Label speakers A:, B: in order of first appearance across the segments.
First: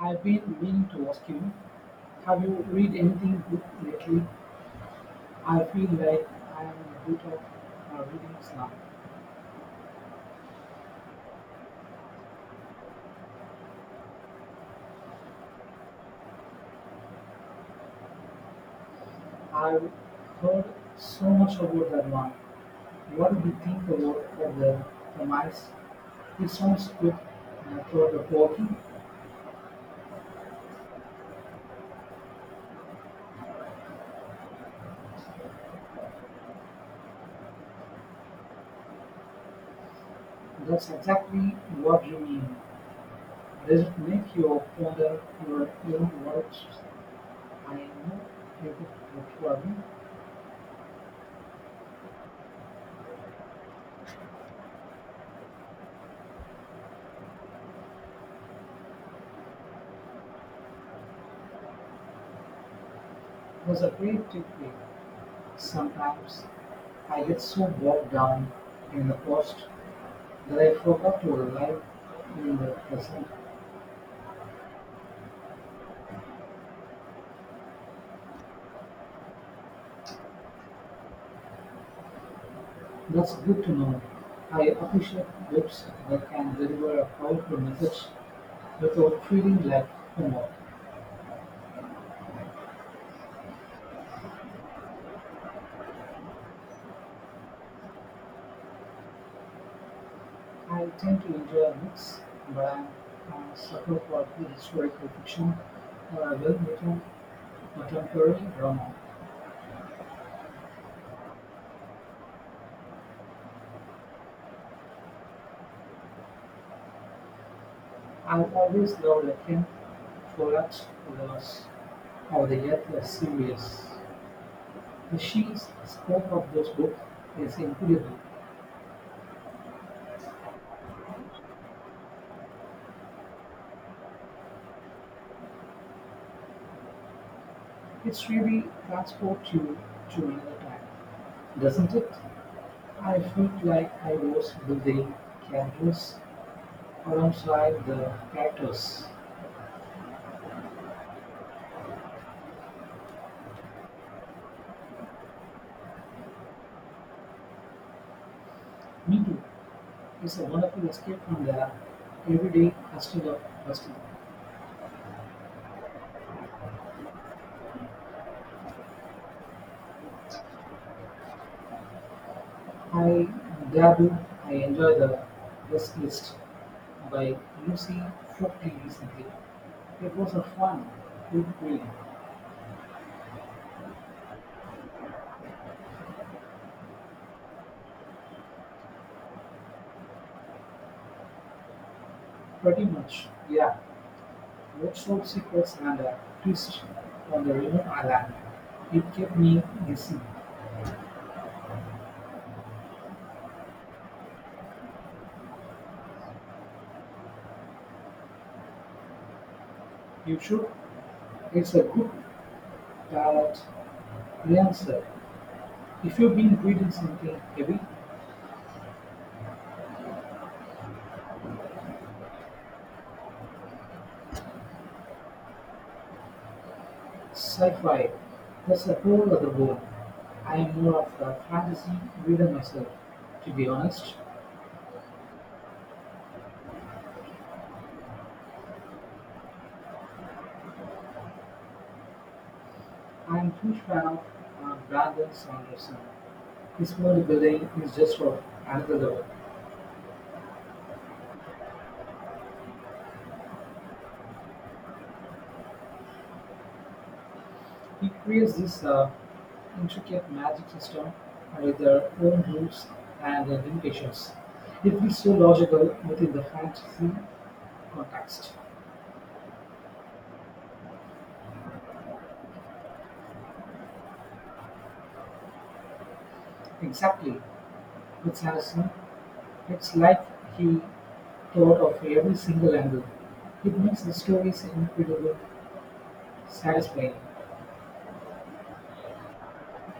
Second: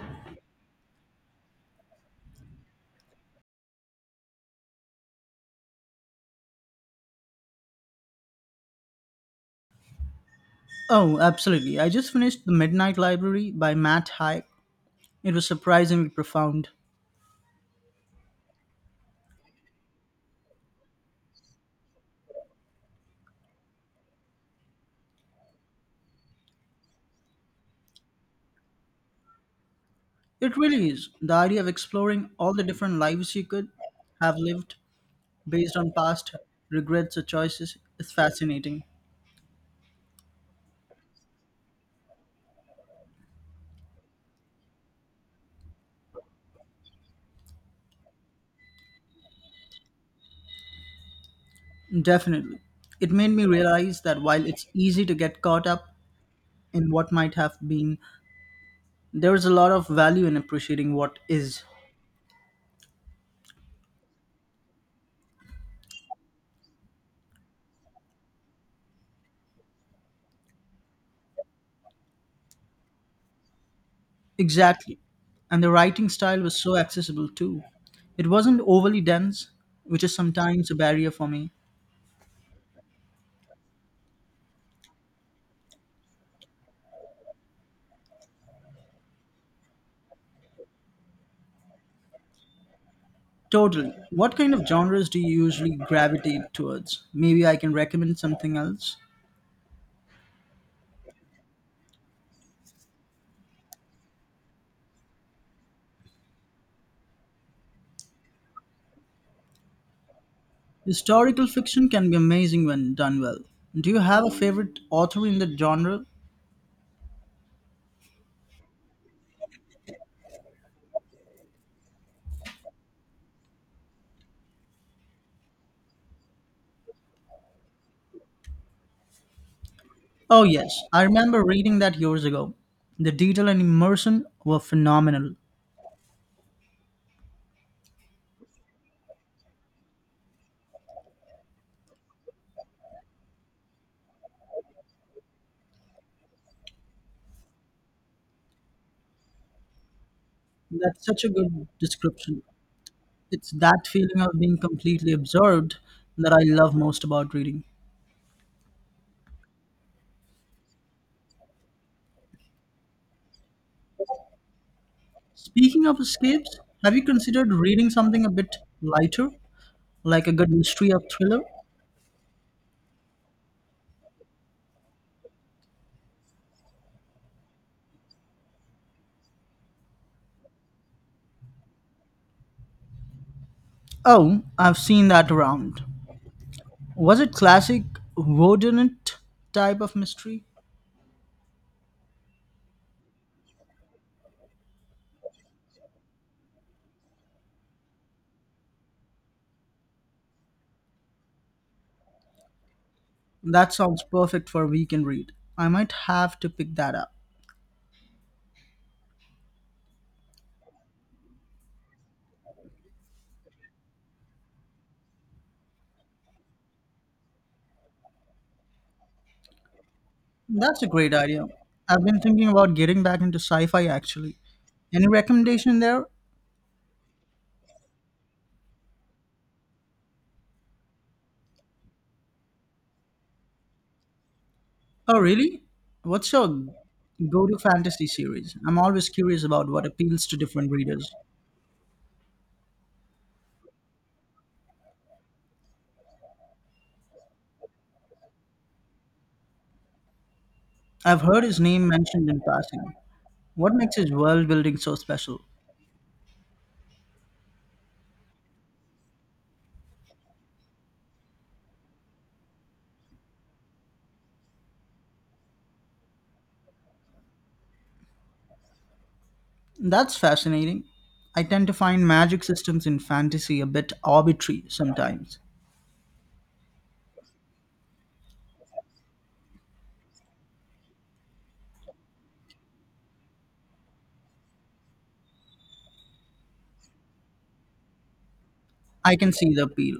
A: I've been meaning to ask you, have you read anything good lately? I feel like I am a bit of a reading slump.
B: Oh, absolutely. I just finished The Midnight Library by Matt Haig. It was surprisingly profound.
A: I've heard so much about that one. What do you think about for the premise? It sounds good for the walking.
B: It really is. The idea of exploring all the different lives you could have lived based on past regrets or choices is fascinating.
A: That's exactly what you mean. Does it make you ponder your own words? I know you could require me.
B: Definitely. It made me realize that while it's easy to get caught up in what might have been, there is a lot of value in appreciating what is.
A: That's a great takeaway. Sometimes I get so bogged down in the past that I forgot to live in the present.
B: Exactly. And the writing style was so accessible too. It wasn't overly dense, which is sometimes a barrier for me.
A: That's good to know. I appreciate books that can deliver a powerful message without feeling like homework.
B: Totally. What kind of genres do you usually gravitate towards? Maybe I can recommend something else.
A: I tend to enjoy books, but I'm a sucker for the historical fiction or a well-written contemporary drama.
B: Historical fiction can be amazing when done well. Do you have a favorite author in the genre?
A: I've always loved Ken Follett's novels or the Earth series. The sheer scope of those books is incredible.
B: Oh, yes. I remember reading that years ago. The detail and immersion were phenomenal.
A: It's really transports you to another time, doesn't it? I felt like I was building characters alongside the characters.
B: That's such a good description. It's that feeling of being completely absorbed that I love most about reading.
A: Me too. It's a wonderful escape from the everyday hustle of hustle.
B: Speaking of escapes, have you considered reading something a bit lighter, like a good mystery or thriller?
A: I dabble, I enjoy the guest list by Lucy Fockey recently. It was a fun, good read,
B: Oh, I've seen that around. Was it classic Rodinant type of mystery?
A: pretty much, yeah. Roadshow sequels and a twist on the remote island, it kept me guessing.
B: That sounds perfect for a weekend read. I might have to pick that up.
A: You should. It's a good palate cleanser. If you've been reading something heavy,
B: That's a great idea. I've been thinking about getting back into sci fi actually. Any recommendation there?
A: sci-fi, that's a whole other world. I am more of a fantasy reader myself, to be honest.
B: Oh, really? What's your go-to fantasy series? I'm always curious about what appeals to different readers.
A: I am a huge fan of Brandon Sanderson. His world building is just for another level.
B: I've heard his name mentioned in passing. What makes his world building so special?
A: He creates this intricate magic system with their own rules and limitations. It feels so logical within the fantasy context.
B: That's fascinating. I tend to find magic systems in fantasy a bit arbitrary sometimes.
A: Exactly. With Sanderson, it's like he thought of every single angle. It makes the stories incredible, satisfying.
B: I can see the appeal.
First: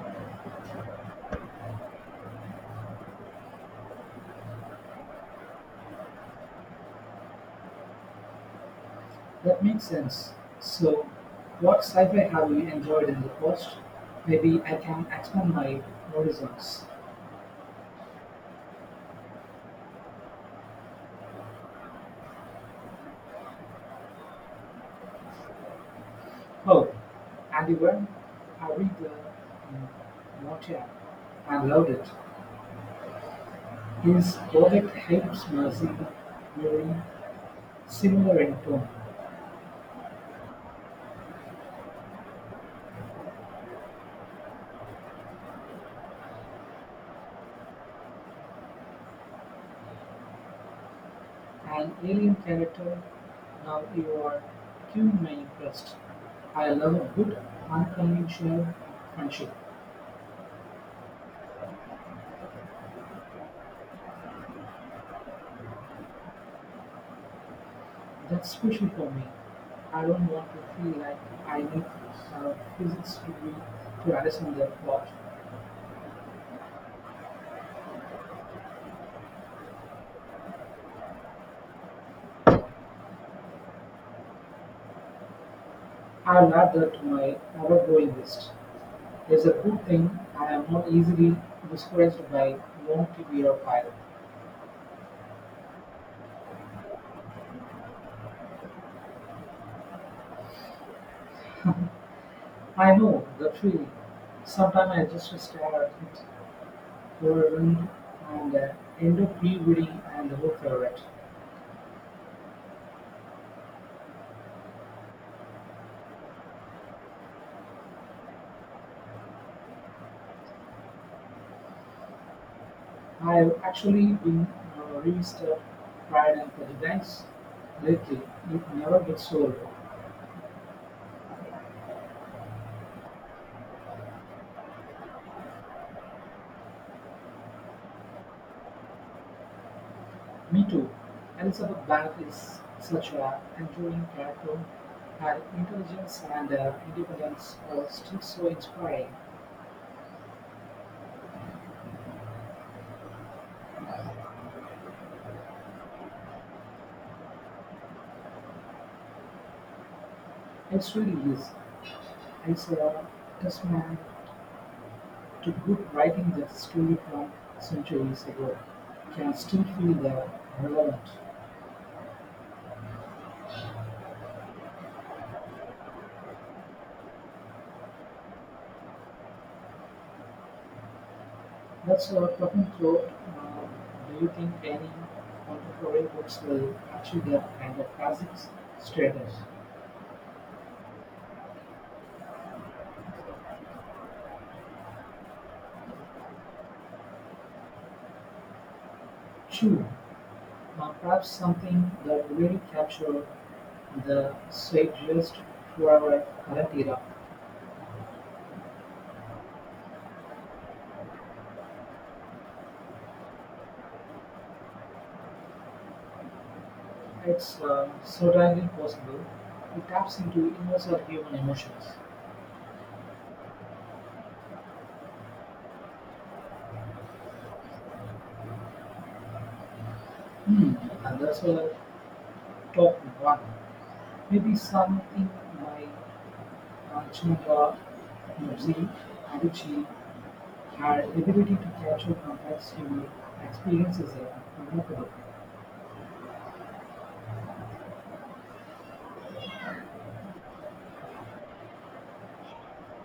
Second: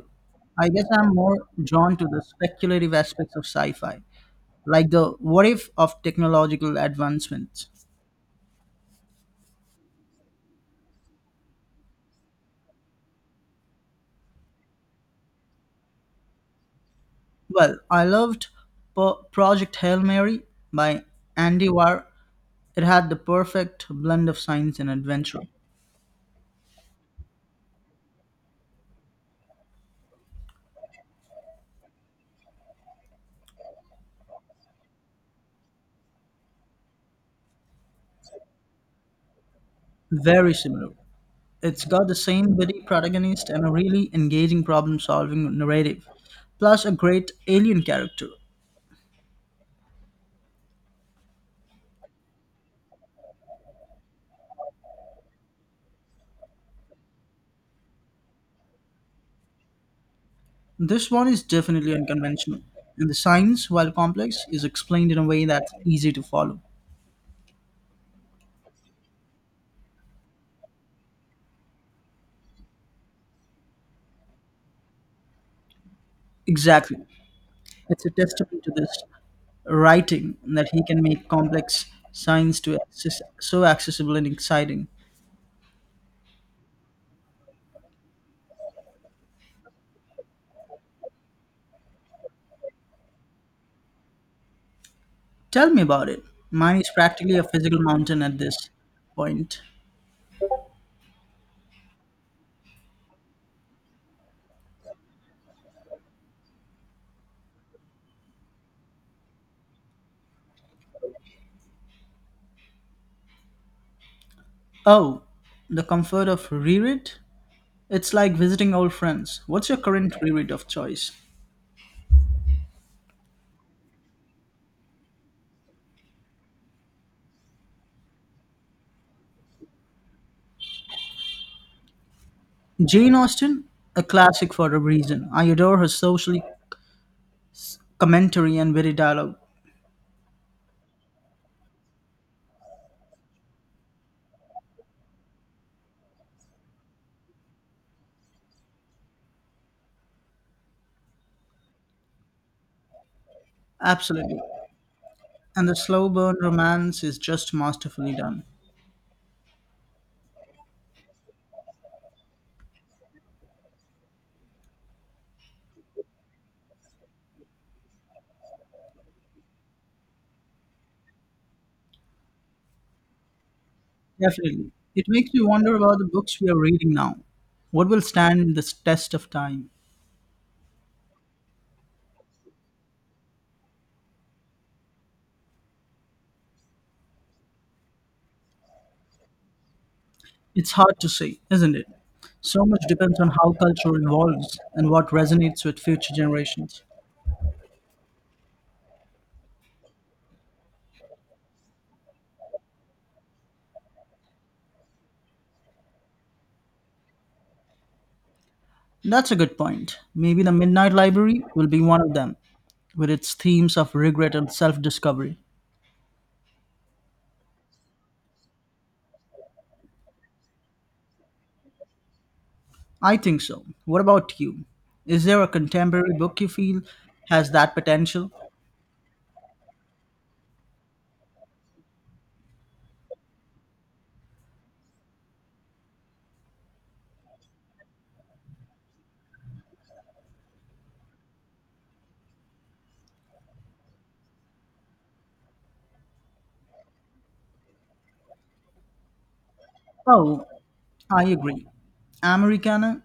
B: I guess I'm more drawn to the speculative aspects of sci fi, like the what if of technological advancements.
A: That makes sense. So, what sci-fi have you enjoyed in the past? Maybe I can expand my horizons.
B: Well, I loved Project Hail Mary by Andy Weir. It had the perfect blend of science and adventure.
A: Oh, and you went. I read the Montaigne and loved it. His poet helps Mercy Mary similar in tone,
B: Very similar. It's got the same witty protagonist and a really engaging problem solving narrative, plus a great alien character.
A: an alien character. Now you are cueing my interest. I love a good unconventional friendship.
B: This one is definitely unconventional, and the science, while complex, is explained in a way that's easy to follow.
A: That's special for me. I don't want to feel like I need physics degree to understand that plot.
B: Exactly. It's a testament to this writing that he can make complex science to access, so accessible and exciting.
A: I'll add that to my overgoing list. It's a good thing I am not easily discouraged by want to be a pilot.
B: Tell me about it. Mine is practically a physical mountain at this point.
A: I know that feeling. Sometimes I just stare at it for a minute and end up rereading and look for it.
B: Oh, the comfort of reread? It's like visiting old friends. What's your current reread of choice?
A: I've actually been revisited Pride and Prejudice lately. It never gets old.
B: Jane Austen, a classic for a reason. I adore her socially commentary and witty dialogue.
A: Me too. Elizabeth Bank is such a enduring character. Her intelligence and independence are still so inspiring.
B: Absolutely. And the slow burn romance is just masterfully done.
A: It really is. I saw this man to good writing that story from centuries ago can still feel relevant.
B: Definitely. It makes me wonder about the books we are reading now. What will stand the test of time?
A: That's a profound thought. Uh, do you think any contemporary books will achieve that kind of classic status?
B: It's hard to say, isn't it? So much depends on how culture evolves and what resonates with future generations.
A: Sure, perhaps something that really captures the zeitgeist for our current era.
B: That's a good point. Maybe the Midnight Library will be one of them, with its themes of regret and self discovery.
A: It's certainly possible. It taps into universal human emotions.
B: I think so. What about you? Is there a contemporary book you feel has that potential?
A: Hmm, that's a top one. Maybe something by Chinua Achebe, Adichie had the ability to capture complex human experiences in a remarkable.
B: Oh, I agree. Americana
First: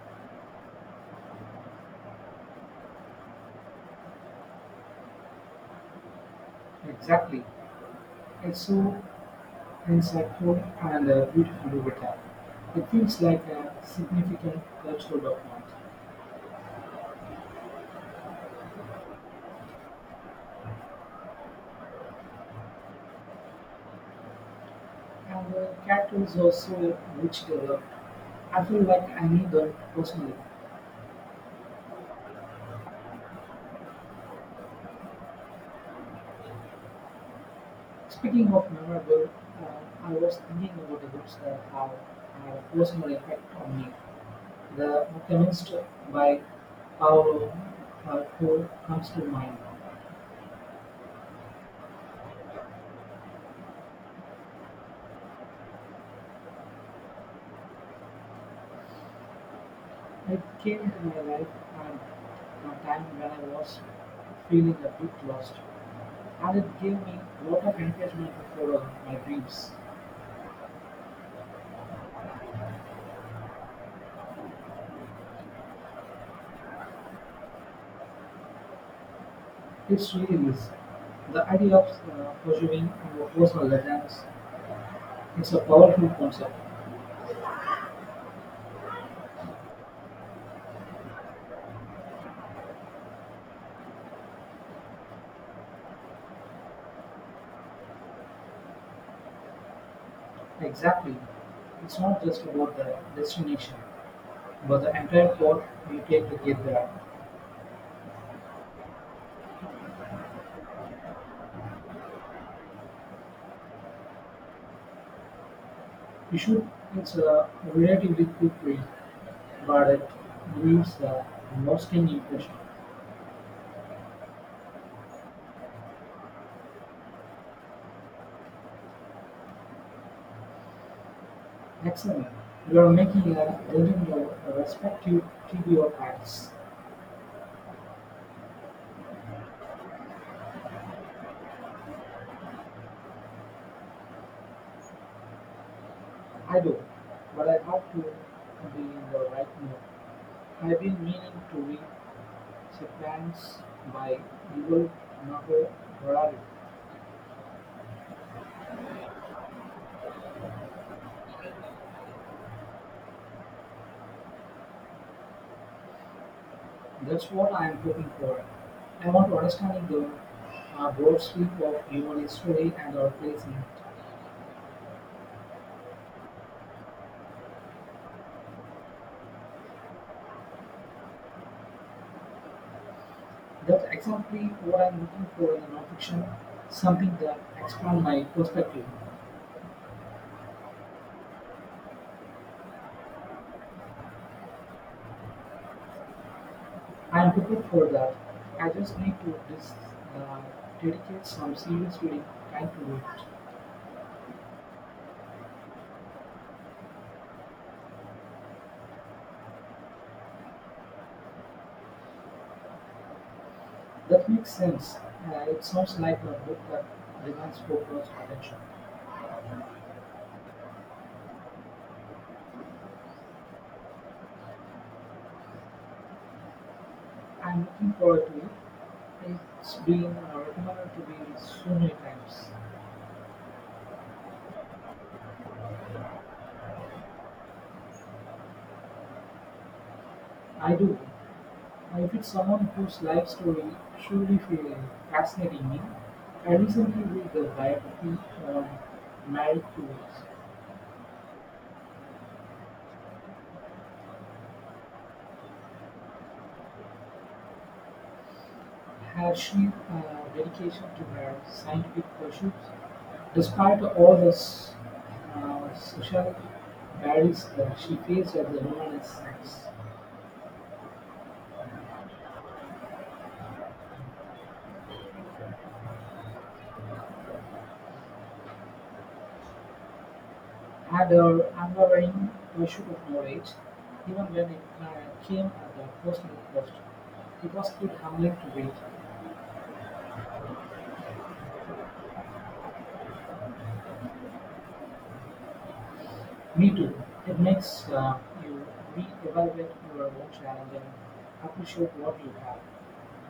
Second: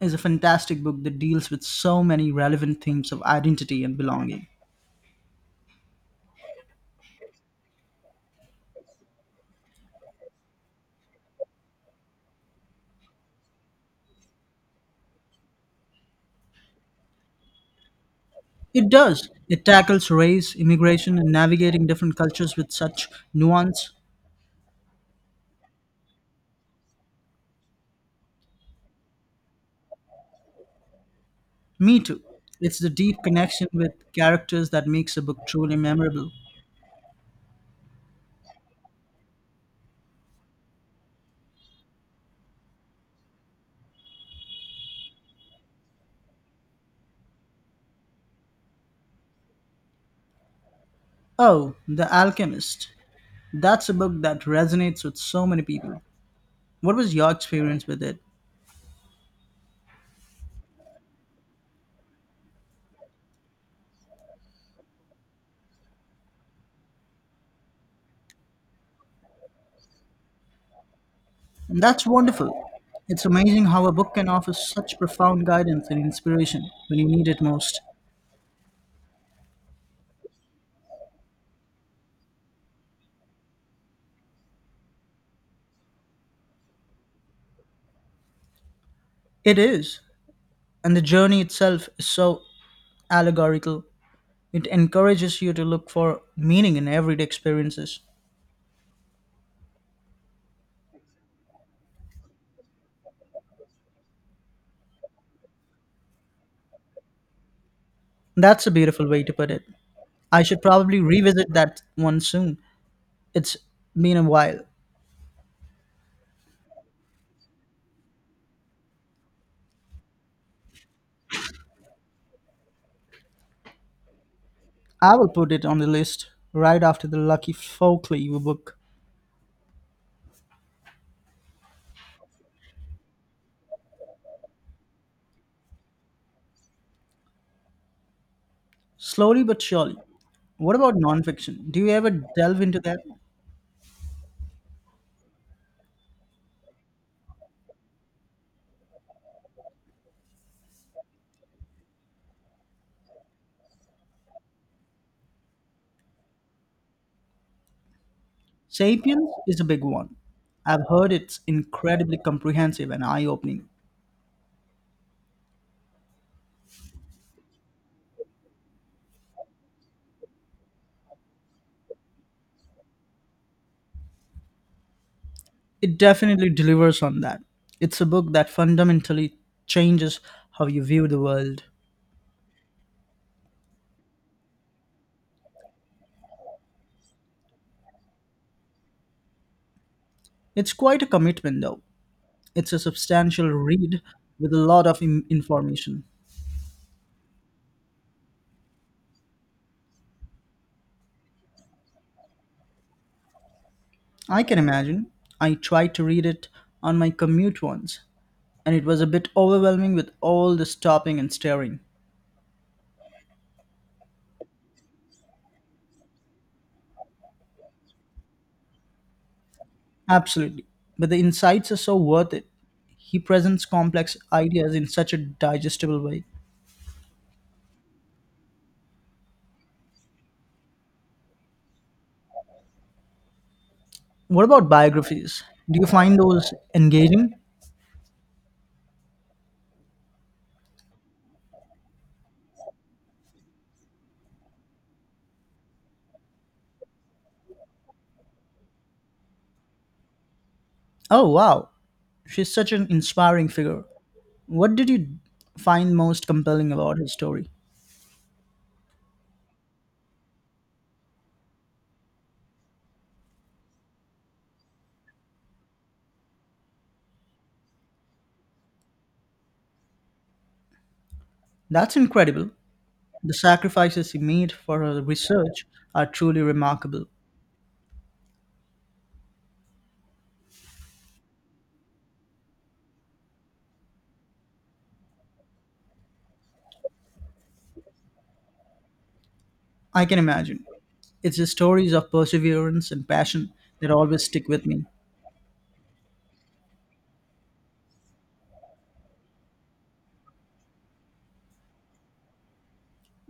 B: is a fantastic book that deals with so many relevant themes of identity and belonging.
A: Exactly. It's so insightful and beautifully written. It feels like a significant cultural document.
B: It does. It tackles race, immigration, and navigating different cultures with such nuance.
A: And the characters are so rich developed. I feel like I need them personally.
B: Me too. It's the deep connection with characters that makes a book truly memorable.
A: Speaking of memorable, uh, I was thinking about the books that have had a personal effect on me. The Alchemist by Paolo Coelho comes to mind.
B: Oh, The Alchemist. That's a book that resonates with so many people. What was your experience with it?
A: It came into my life and a time when I was feeling a bit lost, and it gave me a lot of encouragement to follow my dreams.
B: And that's wonderful. It's amazing how a book can offer such profound guidance and inspiration when you need it most.
A: It's really is. The idea of pursuing your personal legends is a powerful concept.
B: It is. And the journey itself is so allegorical. It encourages you to look for meaning in everyday experiences.
A: Exactly. It's not just about the destination, but the entire path you take to get there.
B: That's a beautiful way to put it. I should probably revisit that one soon. It's been a while.
A: You should it's a relatively quick read, but it leaves the lasting impression.
B: I will put it on the list right after the Lucky Folkley book.
A: Excellent. You are making a building your respective TV or acts.
B: Slowly but surely. What about nonfiction? Do you ever delve into that?
A: I do, but I have to be in the right mood. I've been meaning to read Sapiens by Yuval Noah Harari.
B: Sapiens is a big one. I've heard it's incredibly comprehensive and eye opening.
A: That's what I'm hoping for. I want to understand the broad sweep of human history and our place in it.
B: It definitely delivers on that. It's a book that fundamentally changes how you view the world.
A: That's exactly what I'm looking for in the nonfiction, something that expands my perspective.
B: It's quite a commitment, though. It's a substantial read with a lot of im information.
A: I'm hoping for that. I just need to uh, dedicate some serious reading time to it.
B: I can imagine. I tried to read it on my commute once, and it was a bit overwhelming with all the stopping and staring.
A: That makes sense. It sounds like a book that demands focused attention.
B: Absolutely. But the insights are so worth it. He presents complex ideas in such a digestible way.
A: I'm looking forward to it. It's been recommended to me so many times.
B: What about biographies? Do you find those engaging?
A: I do. I fit someone whose life story truly fa- fascinating? Me. I recently read the biography on Mary Curie.
B: Oh, wow. She's such an inspiring figure. What did you find most compelling about his story?
A: Her sheer dedication to her scientific pursuits, despite all the social barriers that she faced at the Renaissance,
B: That's incredible. The sacrifices he made for her research are truly remarkable.
A: had her unwavering pursuit of knowledge, even when it came at the personal cost. It was still humbling to read.
B: I can imagine. It's the stories of perseverance and passion that always stick with me.
A: Me too. It makes you re-evaluate your own challenge and appreciate what you have.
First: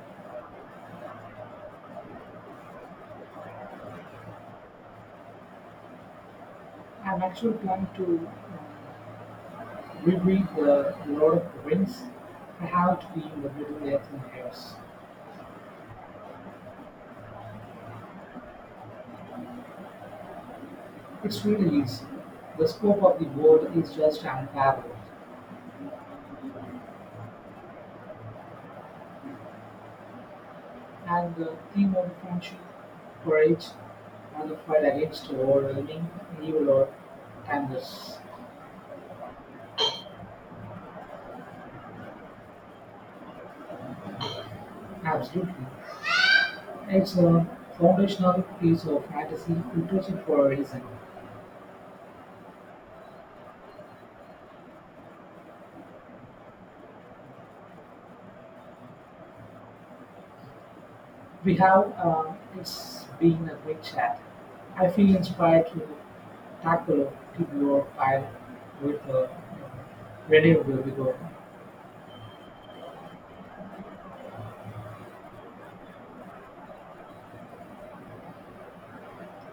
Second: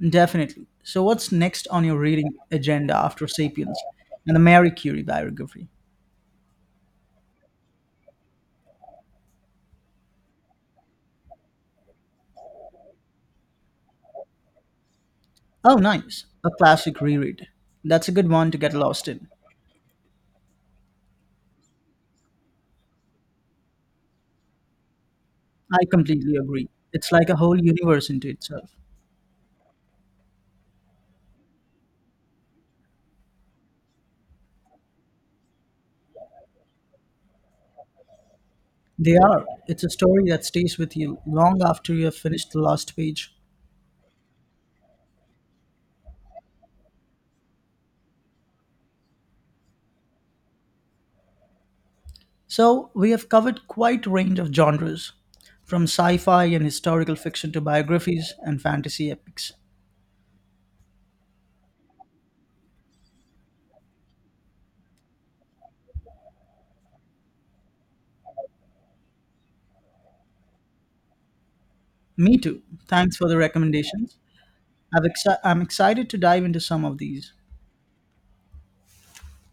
B: Definitely. So, what's next on your reading agenda after Sapiens and the Mary Curie biography?
A: I'm actually planning to um, reread The Lord of the Rings. I have to be in the Middle Earth in years.
B: Oh, nice. A classic reread. That's a good one to get lost in.
A: It's really easy. The scope of the world is just unparalleled,
B: I completely agree. It's like a whole universe into itself.
A: and the theme of friendship, courage, and the fight against overwhelming evil or timeless.
B: They are. It's a story that stays with you long after you have finished the last page.
A: Absolutely. It's a foundational piece of fantasy literature for a reason.
B: So, we have covered quite a range of genres, from sci fi and historical fiction to biographies and fantasy epics.
A: We have, it's been a great chat. I feel inspired to tackle a particular file with a renewable vigor.
B: Me too. Thanks for the recommendations. I'm excited to dive into some of these.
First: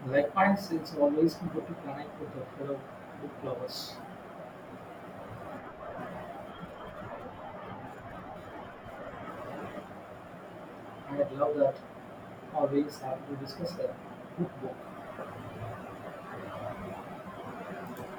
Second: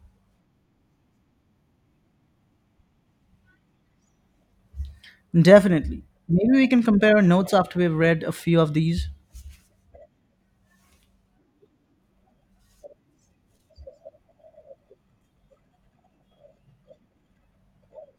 A: Likewise, it's always good to connect with the fellow book lovers.
B: Definitely. Maybe we can compare our notes after we've read a few of these.
A: I love that always happy to discuss a good book.